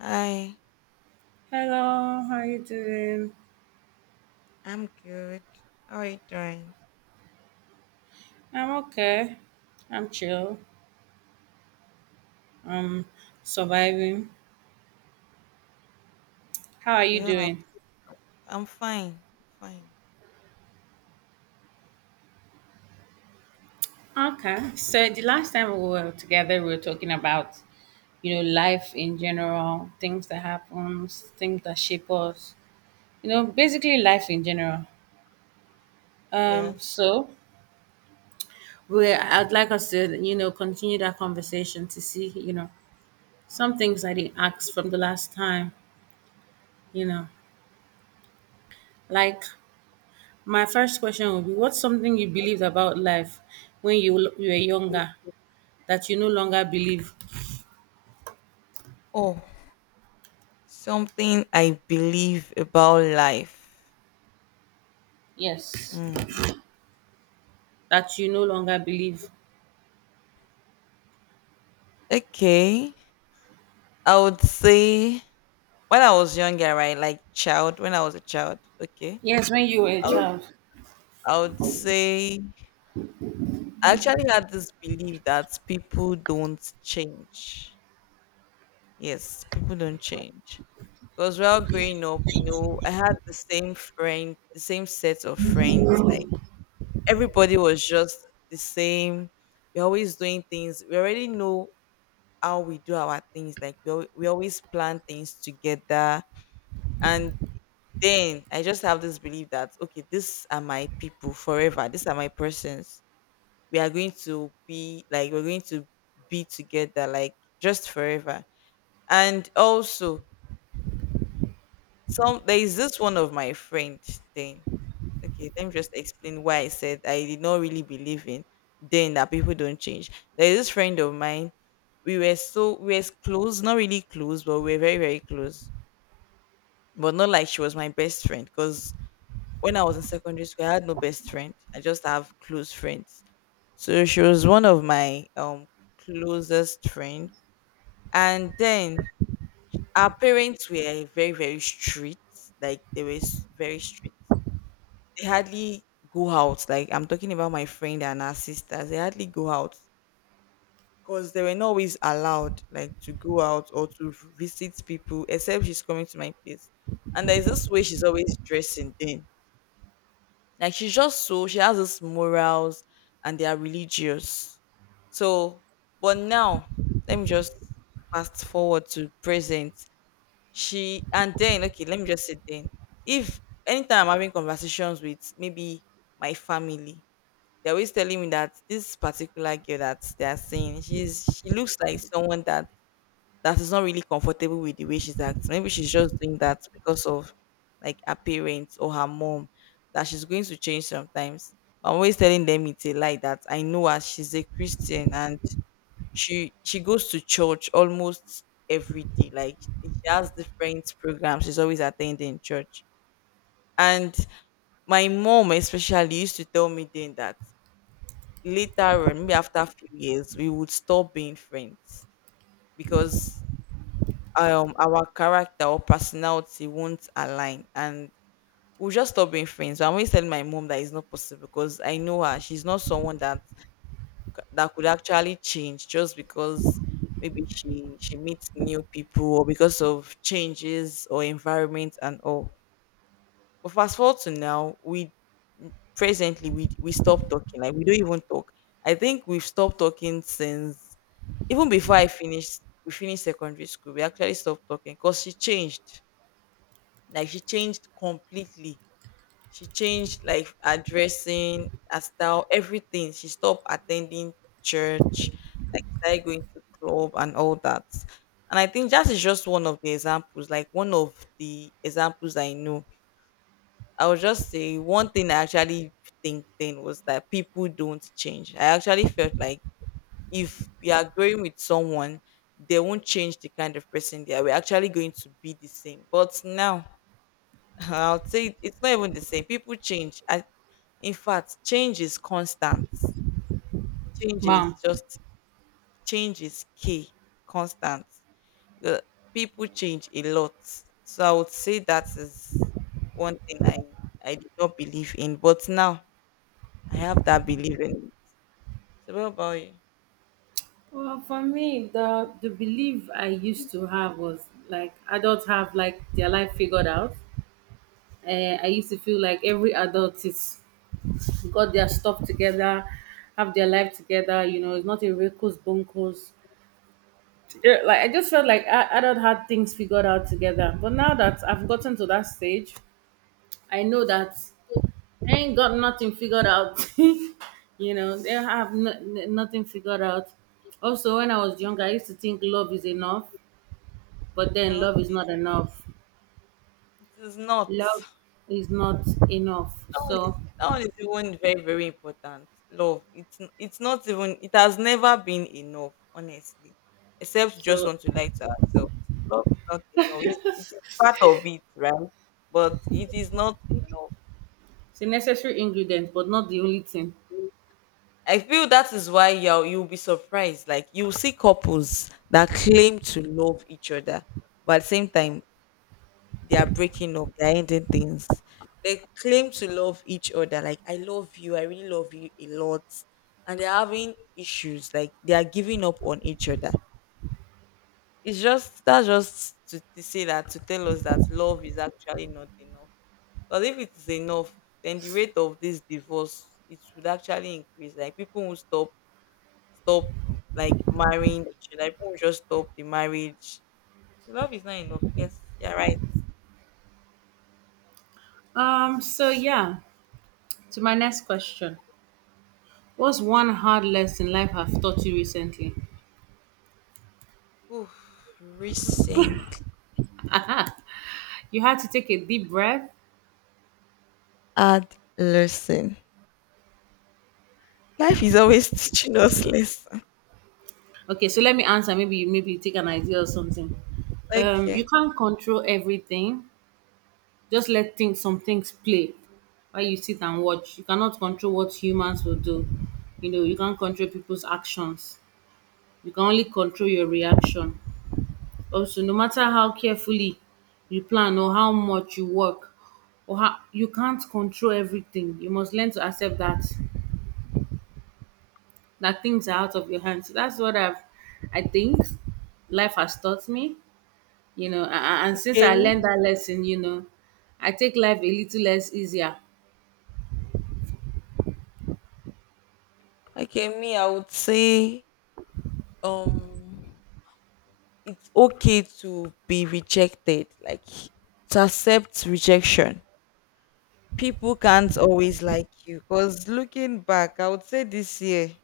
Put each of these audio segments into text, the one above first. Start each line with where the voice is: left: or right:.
left: Hi,
right: Hello, how you doing?
left: I'm good. How are you doing?
right: I'm okay. I'm chill. I'm surviving. How are you
left: We all have.
right: doing?
left: I'm fine. Fine.
right: Okay. So the last time we were together, we were talking about, life in general, things that happens, things that shape us, basically life in general. Um,
left: Yes.
right: so we I'd like us to, continue that conversation to see, some things I didn't ask from the last time, you know, like my first question would be what's something you believed about life when you were younger that you no longer believe?
left: Oh, something I believe about life.
right: Yes.
left: Mm.
right: That you no longer believe?
left: Okay. I would say when I was younger, right? Like child, when I was a child. Okay.
right: Yes, when you were a
left: I would,
right: child.
left: I would say I actually had this belief that people don't change. Yes, people don't change. Because while growing up, I had the same friend, the same set of friends. Like everybody was just the same. We're always doing things. We already know how we do our things. Like we always plan things together. And then I just have this belief that, okay, these are my people forever. These are my persons. We are going to be like, we're going to be together, like just forever. And also, Some there is this one of my friend then. Okay, let me just explain why I said I did not really believe in then that people don't change. There is this friend of mine. We were so we were close, not really close, but we were very, very close. But not like she was my best friend. Because when I was in secondary school, I had no best friend. I just have close friends. So she was one of my closest friend. And then our parents were very, very strict. Like they were very strict. They hardly go out. Like I'm talking about my friend and her sisters, they hardly go out because they were not always allowed like to go out or to visit people, except she's coming to my place. And there's this way she's always dressing then. Like she's just so she has this morals and they are religious. So but now let me just fast forward to present. She and then okay, let me just say then. If anytime I'm having conversations with maybe my family, they're always telling me that this particular girl that they're seeing, she looks like someone that is not really comfortable with the way she's acting. Maybe she's just doing that because of like her parents or her mom that she's going to change sometimes. But I'm always telling them it's a lie that I know her. She's a Christian and she goes to church almost every day. Like she has different programs. She's always attending church. And my mom especially used to tell me then that later on, maybe after a few years, we would stop being friends because our character or personality won't align and we'll just stop being friends. I'm always telling my mom that it's not possible because I know her. She's not someone that could actually change just because maybe she meets new people or because of changes or environment and all. But fast forward to now, we presently we stop talking. Like we don't even talk. I think we've stopped talking since. Even before I finished we finished secondary school, we actually stopped talking because she changed. Like she changed completely. She changed like her dressing, her style, everything. She stopped attending church, like started going to club and all that. And I think that is just one of the examples, like one of the examples I know. I would just say one thing I actually think then was that people don't change. I actually felt like if we are growing with someone, they won't change the kind of person they are. We're actually going to be the same. But now, I'll say it's not even the same. People change. In fact, change is constant. Change is
right: Mom.
left: just change is key, constant. The, People change a lot. So I would say that is one thing I did not believe in, but now I have that belief in it. So what about you?
right: Well, for me, the belief I used to have was like adults have like their life figured out. I used to feel like every adult is got their stuff together, have their life together. It's not a recluse bunkers. Yeah, like I just felt like I don't had things figured out together. But now that I've gotten to that stage, I know that I ain't got nothing figured out. They have nothing figured out. Also, when I was younger, I used to think love is enough, but then love is
left: Okay,
right: not enough.
left: it is not.
right: Love is not enough.
left: that one is
right: So,
left: that one is even very very important. Love. It's not even. It has never been enough, honestly. Except you just
right: so
left: want to lie to ourselves. Love is not enough. It is part of it, right? But it is not enough.
right: it's a necessary ingredient, but not the only thing.
left: I feel that is why you'll be surprised. Like you see couples that claim to love each other, but at the same time they are breaking up, they are ending things. They claim to love each other, like I love you, I really love you a lot, and they're having issues, like they are giving up on each other. It's just that's just to say that to tell us that love is actually not enough. Because if it is enough, then the rate of this divorce it should actually increase. Like people will stop like marrying each other. People will just stop the marriage. Love is not enough. Yes, you're right.
right: So yeah, to my next question, what's one hard lesson life have taught you recently?
left: Oof, recently.
right: Aha, you had to take a deep breath.
left: Add lesson. Life is always teaching us lesson.
right: Okay, so let me answer. Maybe you take an idea or something. You
left: Okay.
right: can't control everything. Just let things some things play while you sit and watch. You cannot control what humans will do. You can't control people's actions. You can only control your reaction. Also, no matter how carefully you plan or how much you work or how you can't control everything. You must learn to accept that things are out of your hands. So that's what I've, I think, life has taught me. And since
left: Okay.
right: I learned that lesson, I take life a little less easier.
left: Okay. Me, I would say um it's okay to be rejected. Like to accept rejection. People can't always like you. Cause looking back, I would say this year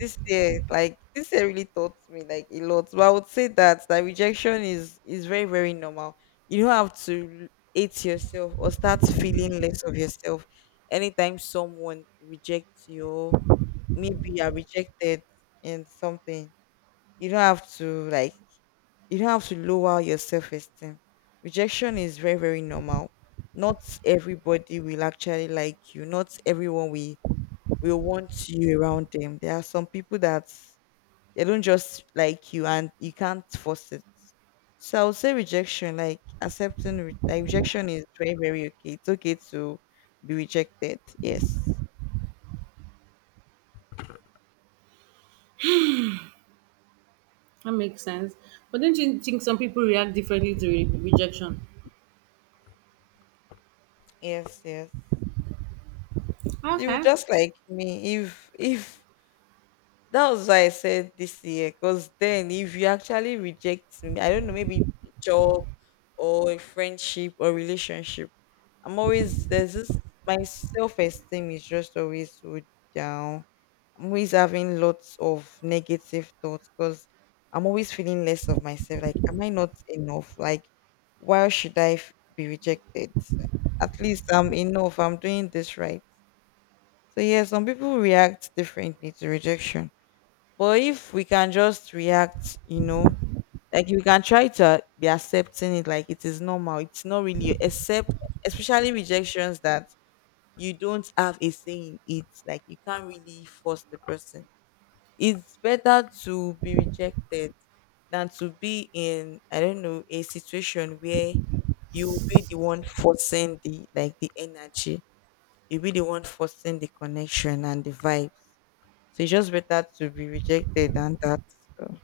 left: This year, like this year really taught me like a lot. But I would say that rejection is very, very normal. You don't have to hate yourself or start feeling less of yourself anytime someone rejects you or maybe you are rejected in something. You don't have to like you don't have to lower your self esteem. Rejection is very, very normal. Not everybody will actually like you. Not everyone will want you around them. There are some people that they don't just like you and you can't force it. So I would say rejection, like accepting, like rejection is very, very okay. It's okay to be rejected. Yes.
right: That makes sense. But don't you think some people react differently to rejection?
left: Yes, yes. You
right: Okay,
left: just like me. If That was why I said this year, because then if you actually reject me, I don't know, maybe a job or a friendship or relationship, I'm always there's this my self esteem is just always so down. I'm always having lots of negative thoughts because I'm always feeling less of myself. Like, am I not enough? Like, why should I be rejected? At least I'm enough. I'm doing this right. So yeah, some people react differently to rejection. But if we can just react, like we can try to be accepting it like it is normal. It's not really except especially rejections that you don't have a say in it. Like you can't really force the person. It's better to be rejected than to be in, I don't know, a situation where you will be the one forcing the energy. You'll be the one forcing the connection and the vibes. So it's just better to be rejected than that. So.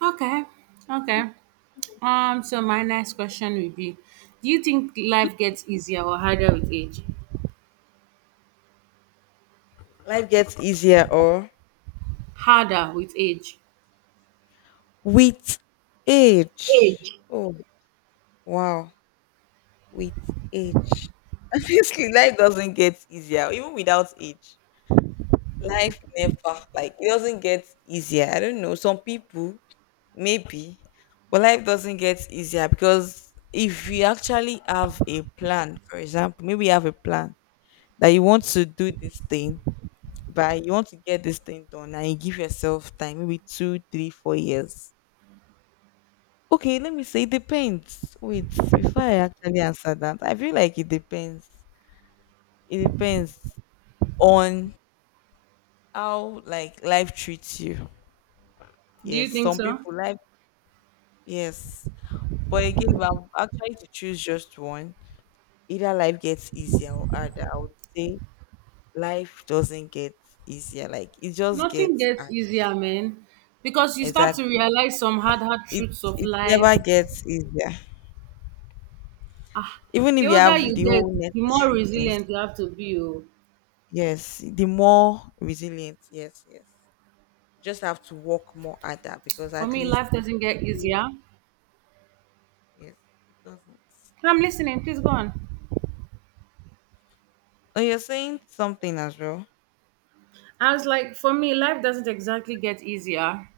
right: okay, okay. So my next question would be, do you think life gets easier or harder with age?
left: Life gets easier or
right: Harder with age.
left: with age.
right: Age.
left: Oh, wow. With age. Obviously, life doesn't get easier, even without age. Life never, like, it doesn't get easier. I don't know. Some people, maybe, but life doesn't get easier because if you actually have a plan, for example, maybe you have a plan that you want to do this thing, but you want to get this thing done, and you give yourself time, maybe 2, 3, 4 years. Okay, let me say it depends. Wait, before I actually answer that, I feel like it depends. It depends on how like life treats you.
right: Do you
left: Yes,
right: think
left: some
right: so?
left: people life yes. But again, if I'm actually to choose just one, either life gets easier or harder. I would say life doesn't get easier. Like it just
right: Nothing
left: gets
right: gets
left: hard.
right: easier, man, because you start to
left: Exactly.
right: realize some hard, hard
left: It
right: truths of
left: it
right: life.
left: never gets easier.
right: Ah,
left: Even
right: the
left: if you
right: older
left: have
right: you
left: the
right: get,
left: whole
right: the more
left: necessary things.
right: resilient you have to be. Oh.
left: Yes. The more resilient. Yes, yes. You just have to work more at that because
right: For
left: at
right: me,
left: least
right: life doesn't get
left: you
right: easier.
left: yes, it doesn't.
right: I'm listening. Please go on.
left: Oh, you're saying something as well.
right: I was like, for me, life doesn't exactly get easier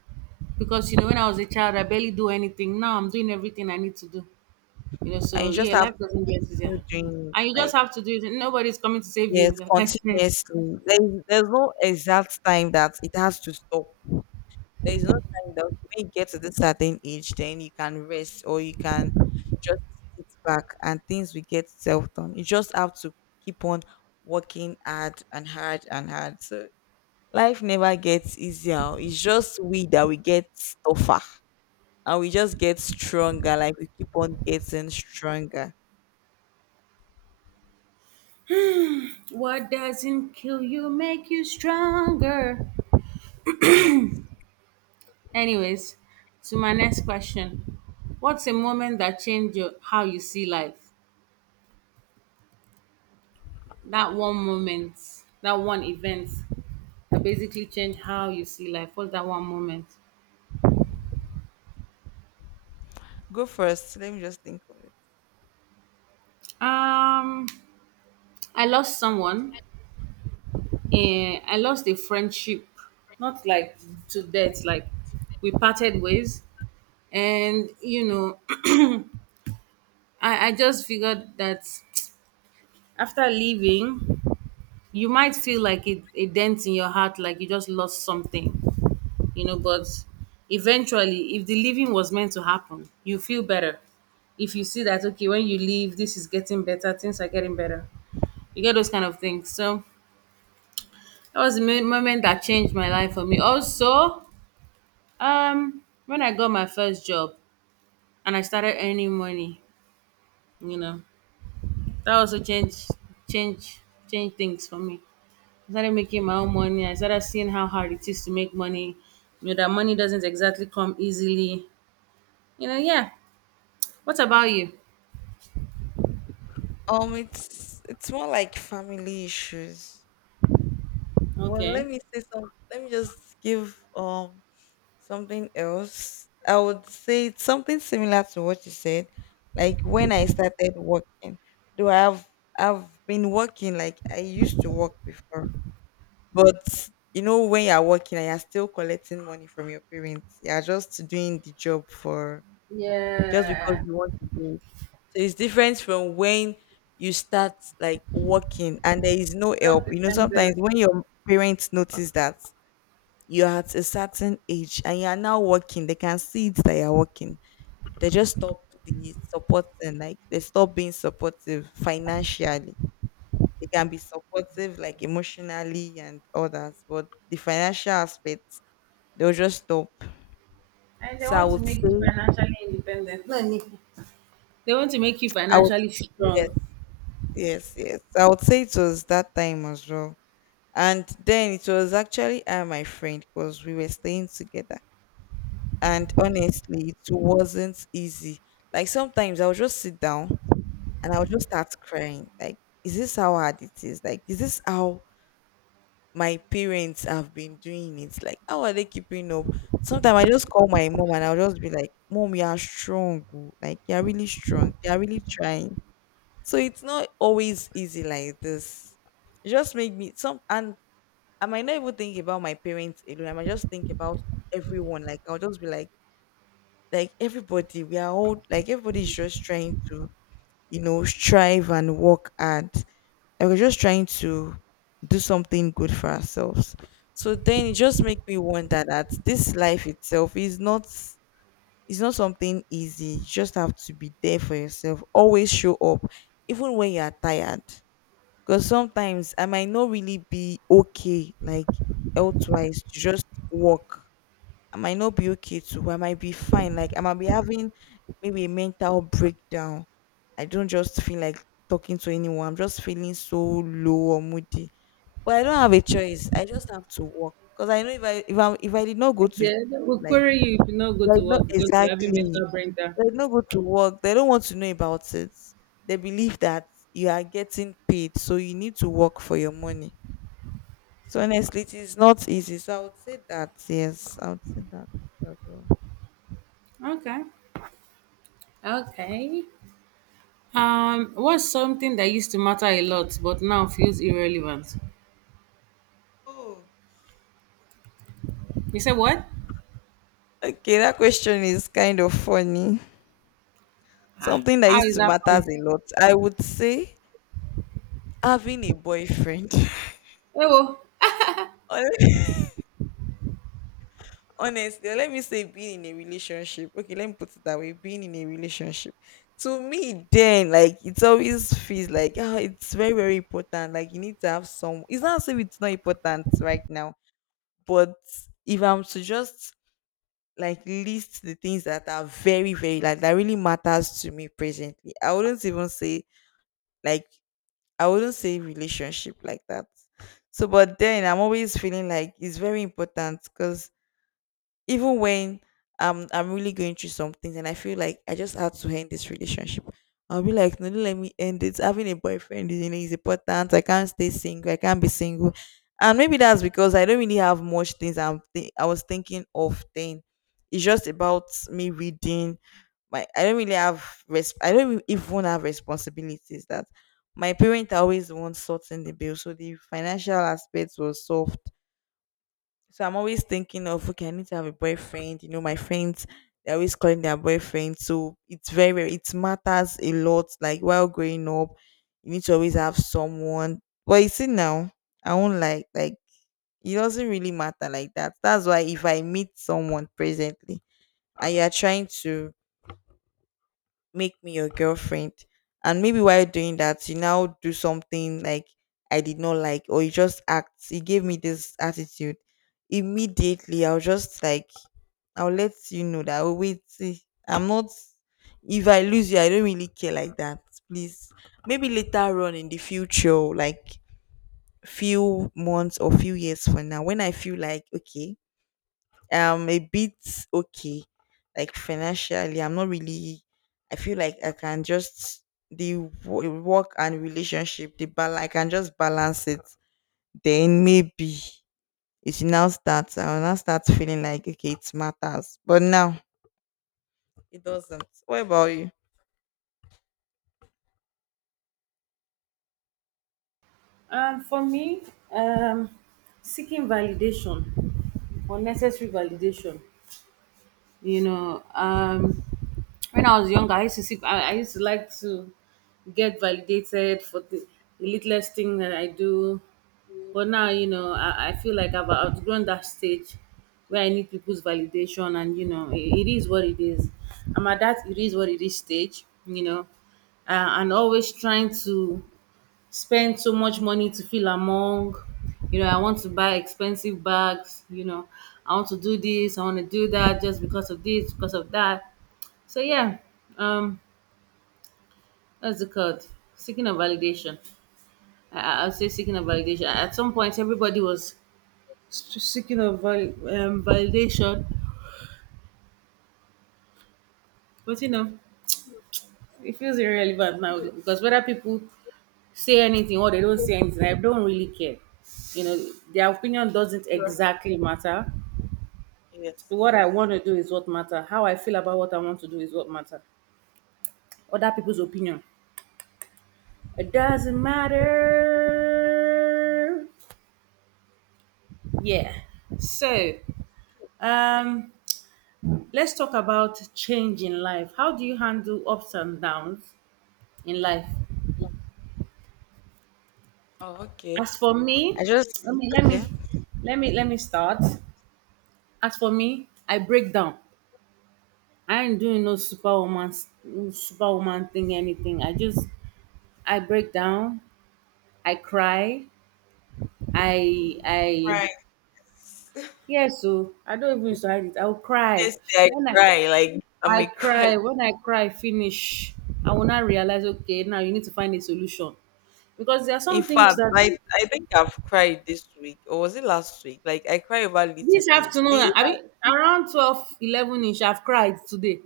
right: because when I was a child, I barely do anything. Now I'm doing everything I need to do. You know,
left: And
right: so
left: you just
right: yeah,
left: have
right: life doesn't
left: to
right: get easier,
left: continue doing it
right: and you just
left: like
right: have to do it. Nobody's coming to save
left: yes,
right: you, like I said.
left: continuously. There's no exact time that it has to stop. There is no time that when you get to this certain age, then you can rest or you can just sit back and things will get self done. You just have to keep on working hard and hard and hard. So life never gets easier. It's just we that we get tougher and we just get stronger. Like we keep on getting stronger.
right: What doesn't kill you make you stronger.
left: Yes.
right: Anyways, to my next question. What's a moment that changed your, how you see life? That one moment, that one event that basically changed how you see life. What's that one moment?
left: Go first. Let me just think of it.
right: Um, I lost someone. And I lost a friendship, not like to death, like we parted ways. And, I just figured that after leaving, you might feel like it, a dent in your heart, like you just lost something. But eventually, if the living was meant to happen, you feel better. If you see that, okay, when you leave, this is getting better, things are getting better, you get those kind of things. So that was the moment that changed my life. For me also, when I got my first job and I started earning money, you know that also changed change change things for me. I started making my own money, I started seeing how hard it is to make money. That money doesn't exactly come easily, yeah. What about you?
left: It's more like family issues. Well,
right: Okay.
left: let me say some. Let me just give something else. I would say it's something similar to what you said. Like when I started working, though I've been working. Like I used to work before. But you know, when you're working and you're still collecting money from your parents, you're just doing the job for just because
right: Yeah,
left: you want to do it. So it's different from when you start like working and there is no help. You know, sometimes
right: self-dependence.
left: when your parents notice that you're at a certain age and you are now working, they can see it that you're working. They just stop the supporting, like they stop being supportive financially. They can be supportive, like emotionally and others, but the financial aspects, they'll just stop.
right: And they
left: So I
right: want to
left: would
right: make you
left: say,
right: financially independent. No, Nick, they want to make you
left: I would,
right: financially
left: yes,
right: strong.
left: yes, yes. So I would say it was that time as well. And then it was actually I and my friend because we were staying together. And honestly, it wasn't easy. Like sometimes I would just sit down and I would just start crying. Like, is this how hard it is? Like, is this how my parents have been doing it? Like, how are they keeping up? Sometimes I just call my mom and I'll just be like, Mom, you are strong. Oh. Like, you are really strong. You are really trying. So it's not always easy like this. It just make me some and I might not even think about my parents alone. I might just think about everyone. Like I'll just be like everybody, we are all like everybody's just trying to, you know, strive and work hard. Like we're just trying to do something good for ourselves. So then it just makes me wonder that this life itself is not, it's not something easy. You just have to be there for yourself. Always show up, even when you are tired. Because sometimes I might not really be okay, like elsewise, to just work, I might not be okay too. I might be fine. Like I might be having maybe a mental breakdown. I don't just feel like talking to anyone. I'm just feeling so low or moody. But I don't have a choice. I just have to work because I know if I did not go
right: Like,
left: to,
right: they will
left: like
right: query you if you not go to
left: like not
right: work because you're having
left: exactly, if
right: mental brain down.
left: I did not go to work, they don't want to know about it. They believe that you are getting paid, so you need to work for your money. So honestly, it is not easy. So I would say that, yes, I would say that as well.
right: Okay. Okay. What's something that used to matter a lot but now feels irrelevant?
left: Oh.
right: You said what?
left: Okay, that question is kind of funny.
right: Ah,
left: Something that
right: how
left: used
right: is
left: to
right: that funny?
left: matters a lot. I would say having a boyfriend.
right: Oh,
left: Hon- Honestly, let me say being in a relationship. Okay, let me put it that way. Being in a relationship. To me, then, like, it always feels like, oh, it's very, very important. Like, you need to have some. It's not as if it's not important right now, but if I'm to just like list the things that are very, very like that really matters to me presently, I wouldn't even say, like, I wouldn't say relationship like that. So, but then I'm always feeling like it's very important because even when I'm really going through some things and I feel like I just have to end this relationship, I'll be like, no, don't let me end it. Having a boyfriend is, you know, is important. I can't stay single. I can't be single. And maybe that's because I don't really have much things I was thinking of then. It's just about me reading my, I don't really have I don't even have responsibilities. That my parents are always the ones sorting the bill. So the financial aspect was solved. So I'm always thinking of, okay, I need to have a boyfriend. You know, my friends, they're always calling their boyfriend. So it's it matters a lot. Like while growing up, you need to always have someone. But you see now, I won't like it doesn't really matter like that. That's why if I meet someone presently and you're trying to make me your girlfriend. And maybe while doing that, you now do something like I did not like, or you just act, you gave me this attitude. Immediately, I'll just like, I'll let you know that, oh, wait, see, I'm not, if I lose you, I don't really care like that. Please, maybe later on in the future, like few months or few years from now, when I feel like, okay, a bit okay, like financially I'm not really, I feel like I can just, the work and relationship, the bal, I can just balance it, then maybe it should now starts, I will now start feeling like okay it matters. But now it doesn't. What about you?
right: for me, um, seeking validation, unnecessary validation. you know um when I was younger, I used to see I used to like to get validated for the littlest thing that I do. But now, I feel like I've outgrown that stage where I need people's validation. And it is what it is. I'm at that it is what it is stage, and always trying to spend so much money to feel among. I want to buy expensive bags, I want to do this, I want to do that, just because of this, because of that. So yeah, um, that's the code. Seeking a validation. I'll say seeking a validation. At some point, everybody was seeking a validation, but it feels irrelevant now because whether people say anything or they don't say anything, I don't really care. you know their opinion doesn't exactly matter.
left: Yes,
right: What I
left: yes.
right: want to do is what matter. How I feel about what I want to do is what matter. Other people's opinion. It doesn't matter. Yeah. So, um, let's talk about change in life. How do you handle ups and downs in life?
left: Oh, okay.
right: As for me,
left: I just,
right: let me let
left: okay.
right: me let me start. As for me, I break down. I ain't doing no superwoman thing anything. I break down. I cry. I
left: Right.
right: Yes, so I don't even used to hide it. I'll cry.
left: Honestly, I
right: When
left: cry. Like I'm a cry,
right: I cry finish, I will not realize okay now you need to find a solution. Because there are
left: in
right: some things
left: fact,
right: that
left: I think I've cried this week, or was it last week? Like I cry over little
right: this
left: things,
right: afternoon
left: things
right: I
left: that,
right: mean around 12:11. 11 ish I've cried today.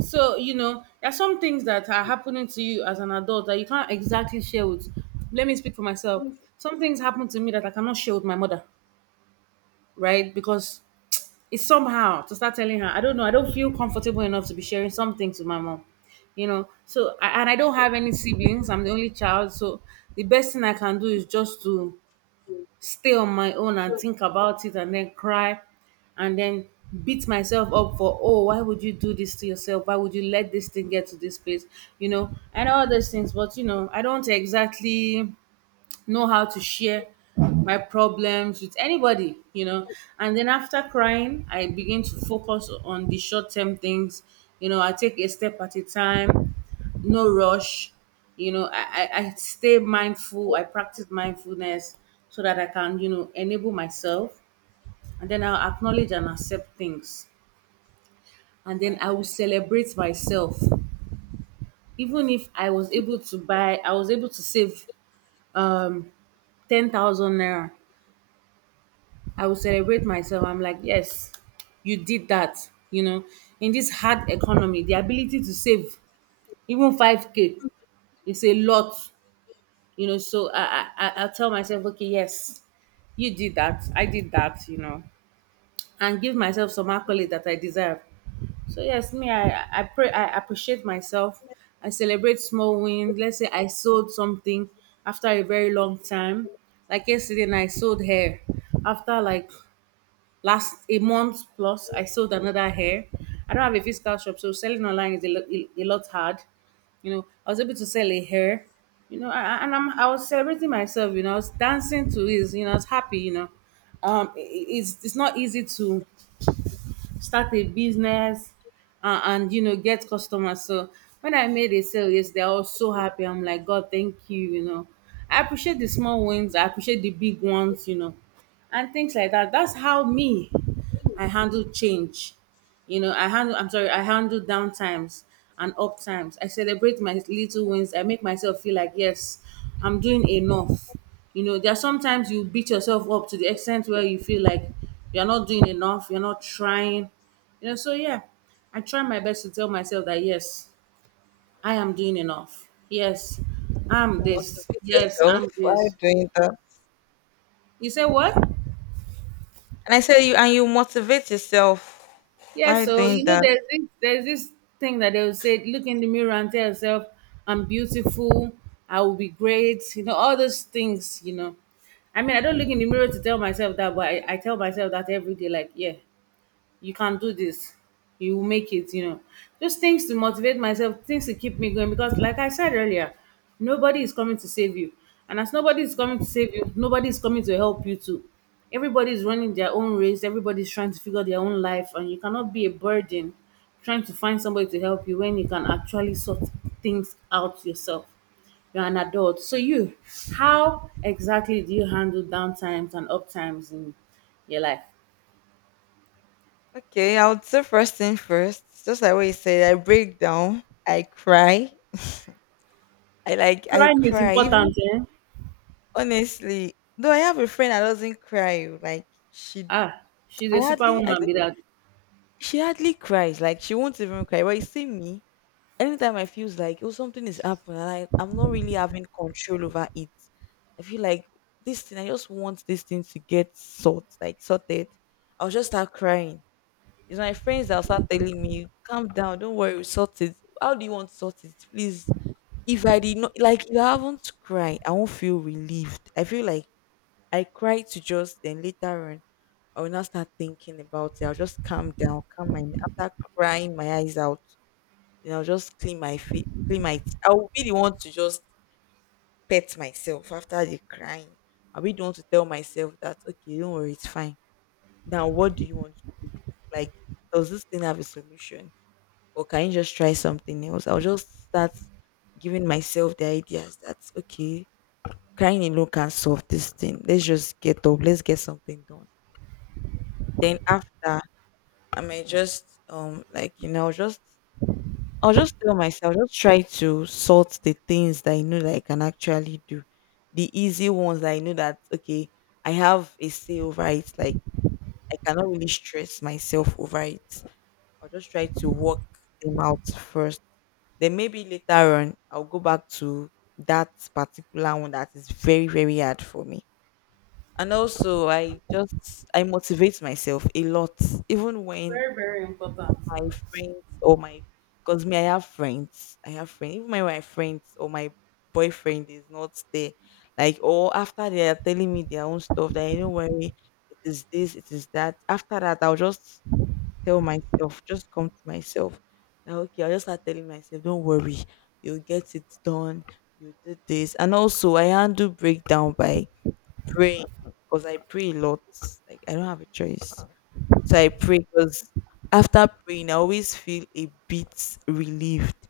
right: So there are some things that are happening to you as an adult that you can't exactly share with. Let me speak for myself. Some things happen to me that I cannot share with my mother, right? Because it's somehow to start telling her, I don't know, I don't feel comfortable enough to be sharing something to my mom. I- and I don't have any siblings. I'm the only child, so the best thing I can do is just to stay on my own and think about it, and then cry, and then beat myself up for, oh, why would you do this to yourself, why would you let this thing get to this place, and all those things. But I don't exactly know how to share my problems with anybody. And then after crying, I begin to focus on the short term things. I take a step at a time, no rush. I stay mindful, I practice mindfulness so that I can, enable myself. And then I'll acknowledge and accept things. And then I will
left: exactly,
right: celebrate myself. Even if I was able to buy, I was able to save um, 10,000 naira, I will celebrate myself. I'm like, yes, you did that. In this hard economy, the ability to save even 5K is a lot. I'll tell myself, okay, yes, you did that. I did that, and give myself some accolade that I deserve. So yes, me, I pray, I appreciate myself. I celebrate small wins. Let's say I sold something after a very long time. Like yesterday night, I sold hair after like last a month plus I sold another hair. I don't have a physical shop, so selling online is a, lo- a lot hard. I was able to sell a hair. You know I- and I'm, I was celebrating myself, I was dancing to it, I was happy, it's not easy to start a business. And get customers. So when I made a sale yesterday, I was so happy. I'm like, God, thank you. You know I appreciate the small wins, I appreciate the big ones. And things like that. That's how me, I handle change. I'm sorry, I handle down times and up times. I celebrate my little wins. I make myself feel like, yes, I'm doing enough. There are sometimes you beat yourself up to the extent where you feel like you're not doing enough, you're not trying. So yeah, I try my best to tell myself that, yes, I am doing enough. Yes, I'm
left: you
right: this.
left: motivate
right: Yes,
left: yourself
right: I'm
left: while
right: this.
left: doing that.
right: You say what?
left: And I said you, and you motivate yourself
right: Yeah,
left: while
right: so
left: doing that.
right: there's this thing that they'll say, look in the mirror and tell yourself, I'm beautiful, I will be great, all those things. I mean, I don't look in the mirror to tell myself that, but I tell myself that every day, like, yeah, you can do this, you will make it. Just things to motivate myself, things to keep me going, because like I said earlier, nobody is coming to save you. And as nobody is coming to save you, nobody is coming to help you too. Everybody is running their own race, everybody is trying to figure their own life, and you cannot be a burden trying to find somebody to help you when you can actually sort things out yourself. You're an adult, so you, how exactly do you handle down times and up times in your life?
left: Okay, I would say first thing first, just like what you said, I break down, I cry, I like I
right: Crying is
left: cry. Even
right: important, eh?
left: honestly, though I have a friend that doesn't cry, like she,
right: Ah, she's
left: I
right: a
left: hardly, I
right: superwoman,
left: think
right: be that.
left: she hardly cries, like she won't even cry. But you see me. Anytime I feels like, oh something is happening and I'm not really having control over it, I feel like this thing, I just want this thing to get sort, like sorted. I'll just start crying. It's my friends that'll start telling me, calm down, don't worry, we'll sort it. How do you want to sort it? Please. If I did not like, if I haven't cried, I won't feel relieved. I feel like I cry to just then later on I will not start thinking about it. I'll just calm down, calm my, after crying my eyes out. Then I'll just clean my feet, clean my. I will be the one to just pet myself after the crying. I'll be the one to tell myself that okay, don't worry, it's fine. Now, what do you want to do? Like, does this thing have a solution, or can you just try something else? I'll just start giving myself the ideas that okay, crying alone can solve this thing. Let's just get up. Let's get something done. Then after, I might just like, you know, just, I'll just tell myself, just try to sort the things that I know that I can actually do. The easy ones that I know that, okay, I have a say over it. Like, I cannot really stress myself over it. I'll just try to work them out first. Then maybe later on, I'll go back to that particular one that is very, very hard for me. And also, I just, I motivate myself a lot, even when
right: Very, very important.
left: my friends or my, because me, I have friends. I have friends. Even my friends or my boyfriend is not there. Like or after they are telling me their own stuff that I don't worry, it is this, it is that. After that I'll just tell myself, just come to myself. That okay, I'll just start telling myself, don't worry, you'll get it done, you did this. And also I handle breakdown by praying because I pray a lot. Like I don't have a choice. So I pray because after praying, I always feel a bit relieved.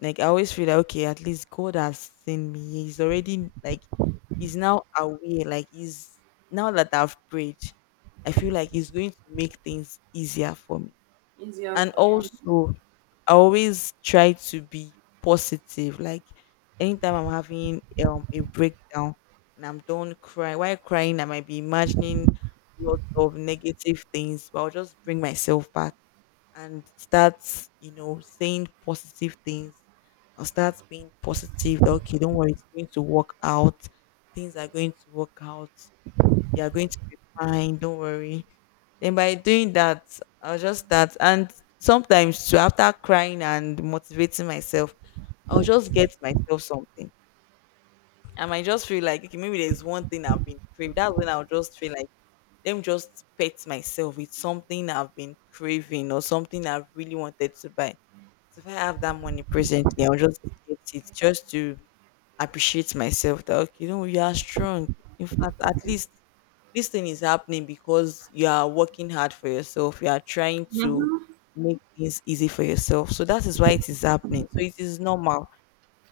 left: Like I always feel like okay, at least God has seen me. He's already like he's now aware. Like he's now that I've prayed, I feel like he's going to make things easier for me.
right: Easier
left: And
right: for you.
left: also I always try to be positive. Like anytime I'm having a breakdown and I'm done crying, while crying, I might be imagining lots of negative things, but I'll just bring myself back and start, you know, saying positive things. I'll start being positive. That, okay, don't worry, it's going to work out. Things are going to work out. You are going to be fine. Don't worry, then by doing that, I will just that. And sometimes too, after crying and motivating myself, I'll just get myself something. I might just feel like okay, maybe there's one thing I've been craving. That's when I'll just feel like, let me just pet myself with something I've been craving or something I've really wanted to buy. So if I have that money presently, I'll just get it just to appreciate myself that okay, you know, you are strong. In fact, at least this thing is happening because you are working hard for yourself. You are trying to
right: Mhm.
left: make things easy for yourself. So that is why it is happening. So it is normal.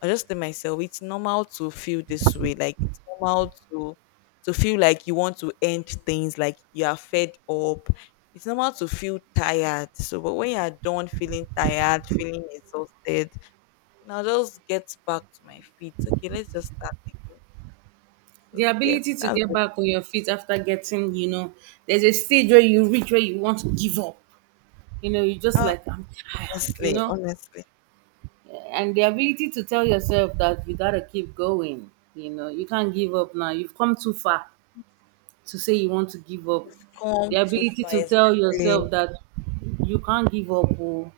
left: I just tell myself it's normal to feel this way. Like it's normal to feel like you want to end things, like you are fed up. It's normal to feel tired. So but when you are done feeling tired, feeling exhausted, then I'll just get back to my feet. Okay, let's just start again.
right: The
left: So
right: ability
left: yes,
right: to
left: that's
right: get
left: it.
right: back on your feet after getting, there's a stage where you reach where you want to give up. You just
left: Ah,
right: like, I'm tired, you
left: honestly,
right: know?
left: honestly.
right: And the ability to tell yourself that you gotta keep going, you can't give up now. You've come too far to say you want to give up.
left: You've
right: The
left: come too
right: ability
left: far.
right: to tell
left: Exactly.
right: yourself that you can't give up, oh,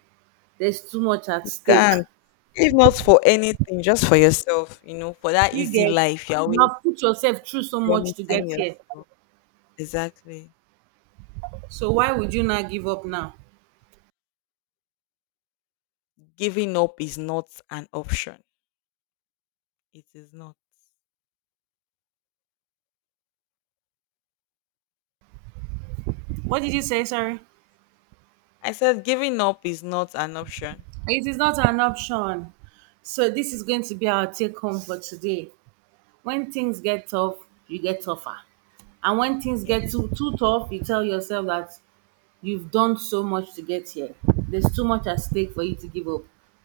right: there's too much at stake.
left: Can't. If not for anything, just for yourself. You know, for that
right: You
left: easy
right: get?
left: life, you're
right: You
left: always
right: have put yourself through so much to
left: promising
right: get here.
left: yourself. Exactly.
right: So why would you not give up now?
left: Giving up is not an option. It is not.
right: What did you say? Sorry.
left: I said giving up is not an option.
right: It is not an option. So this is going to be our take home for today. When things get tough, you get tougher. And when things get
left: Yes.
right: too too tough, you tell yourself that you've done so much to get here. There's too much at stake for you to give up.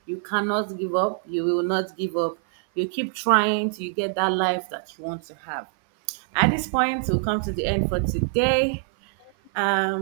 right: You cannot give up. You will not give up. You keep trying till you get that life that you want to have. At this point, we'll come to the end for today. Um,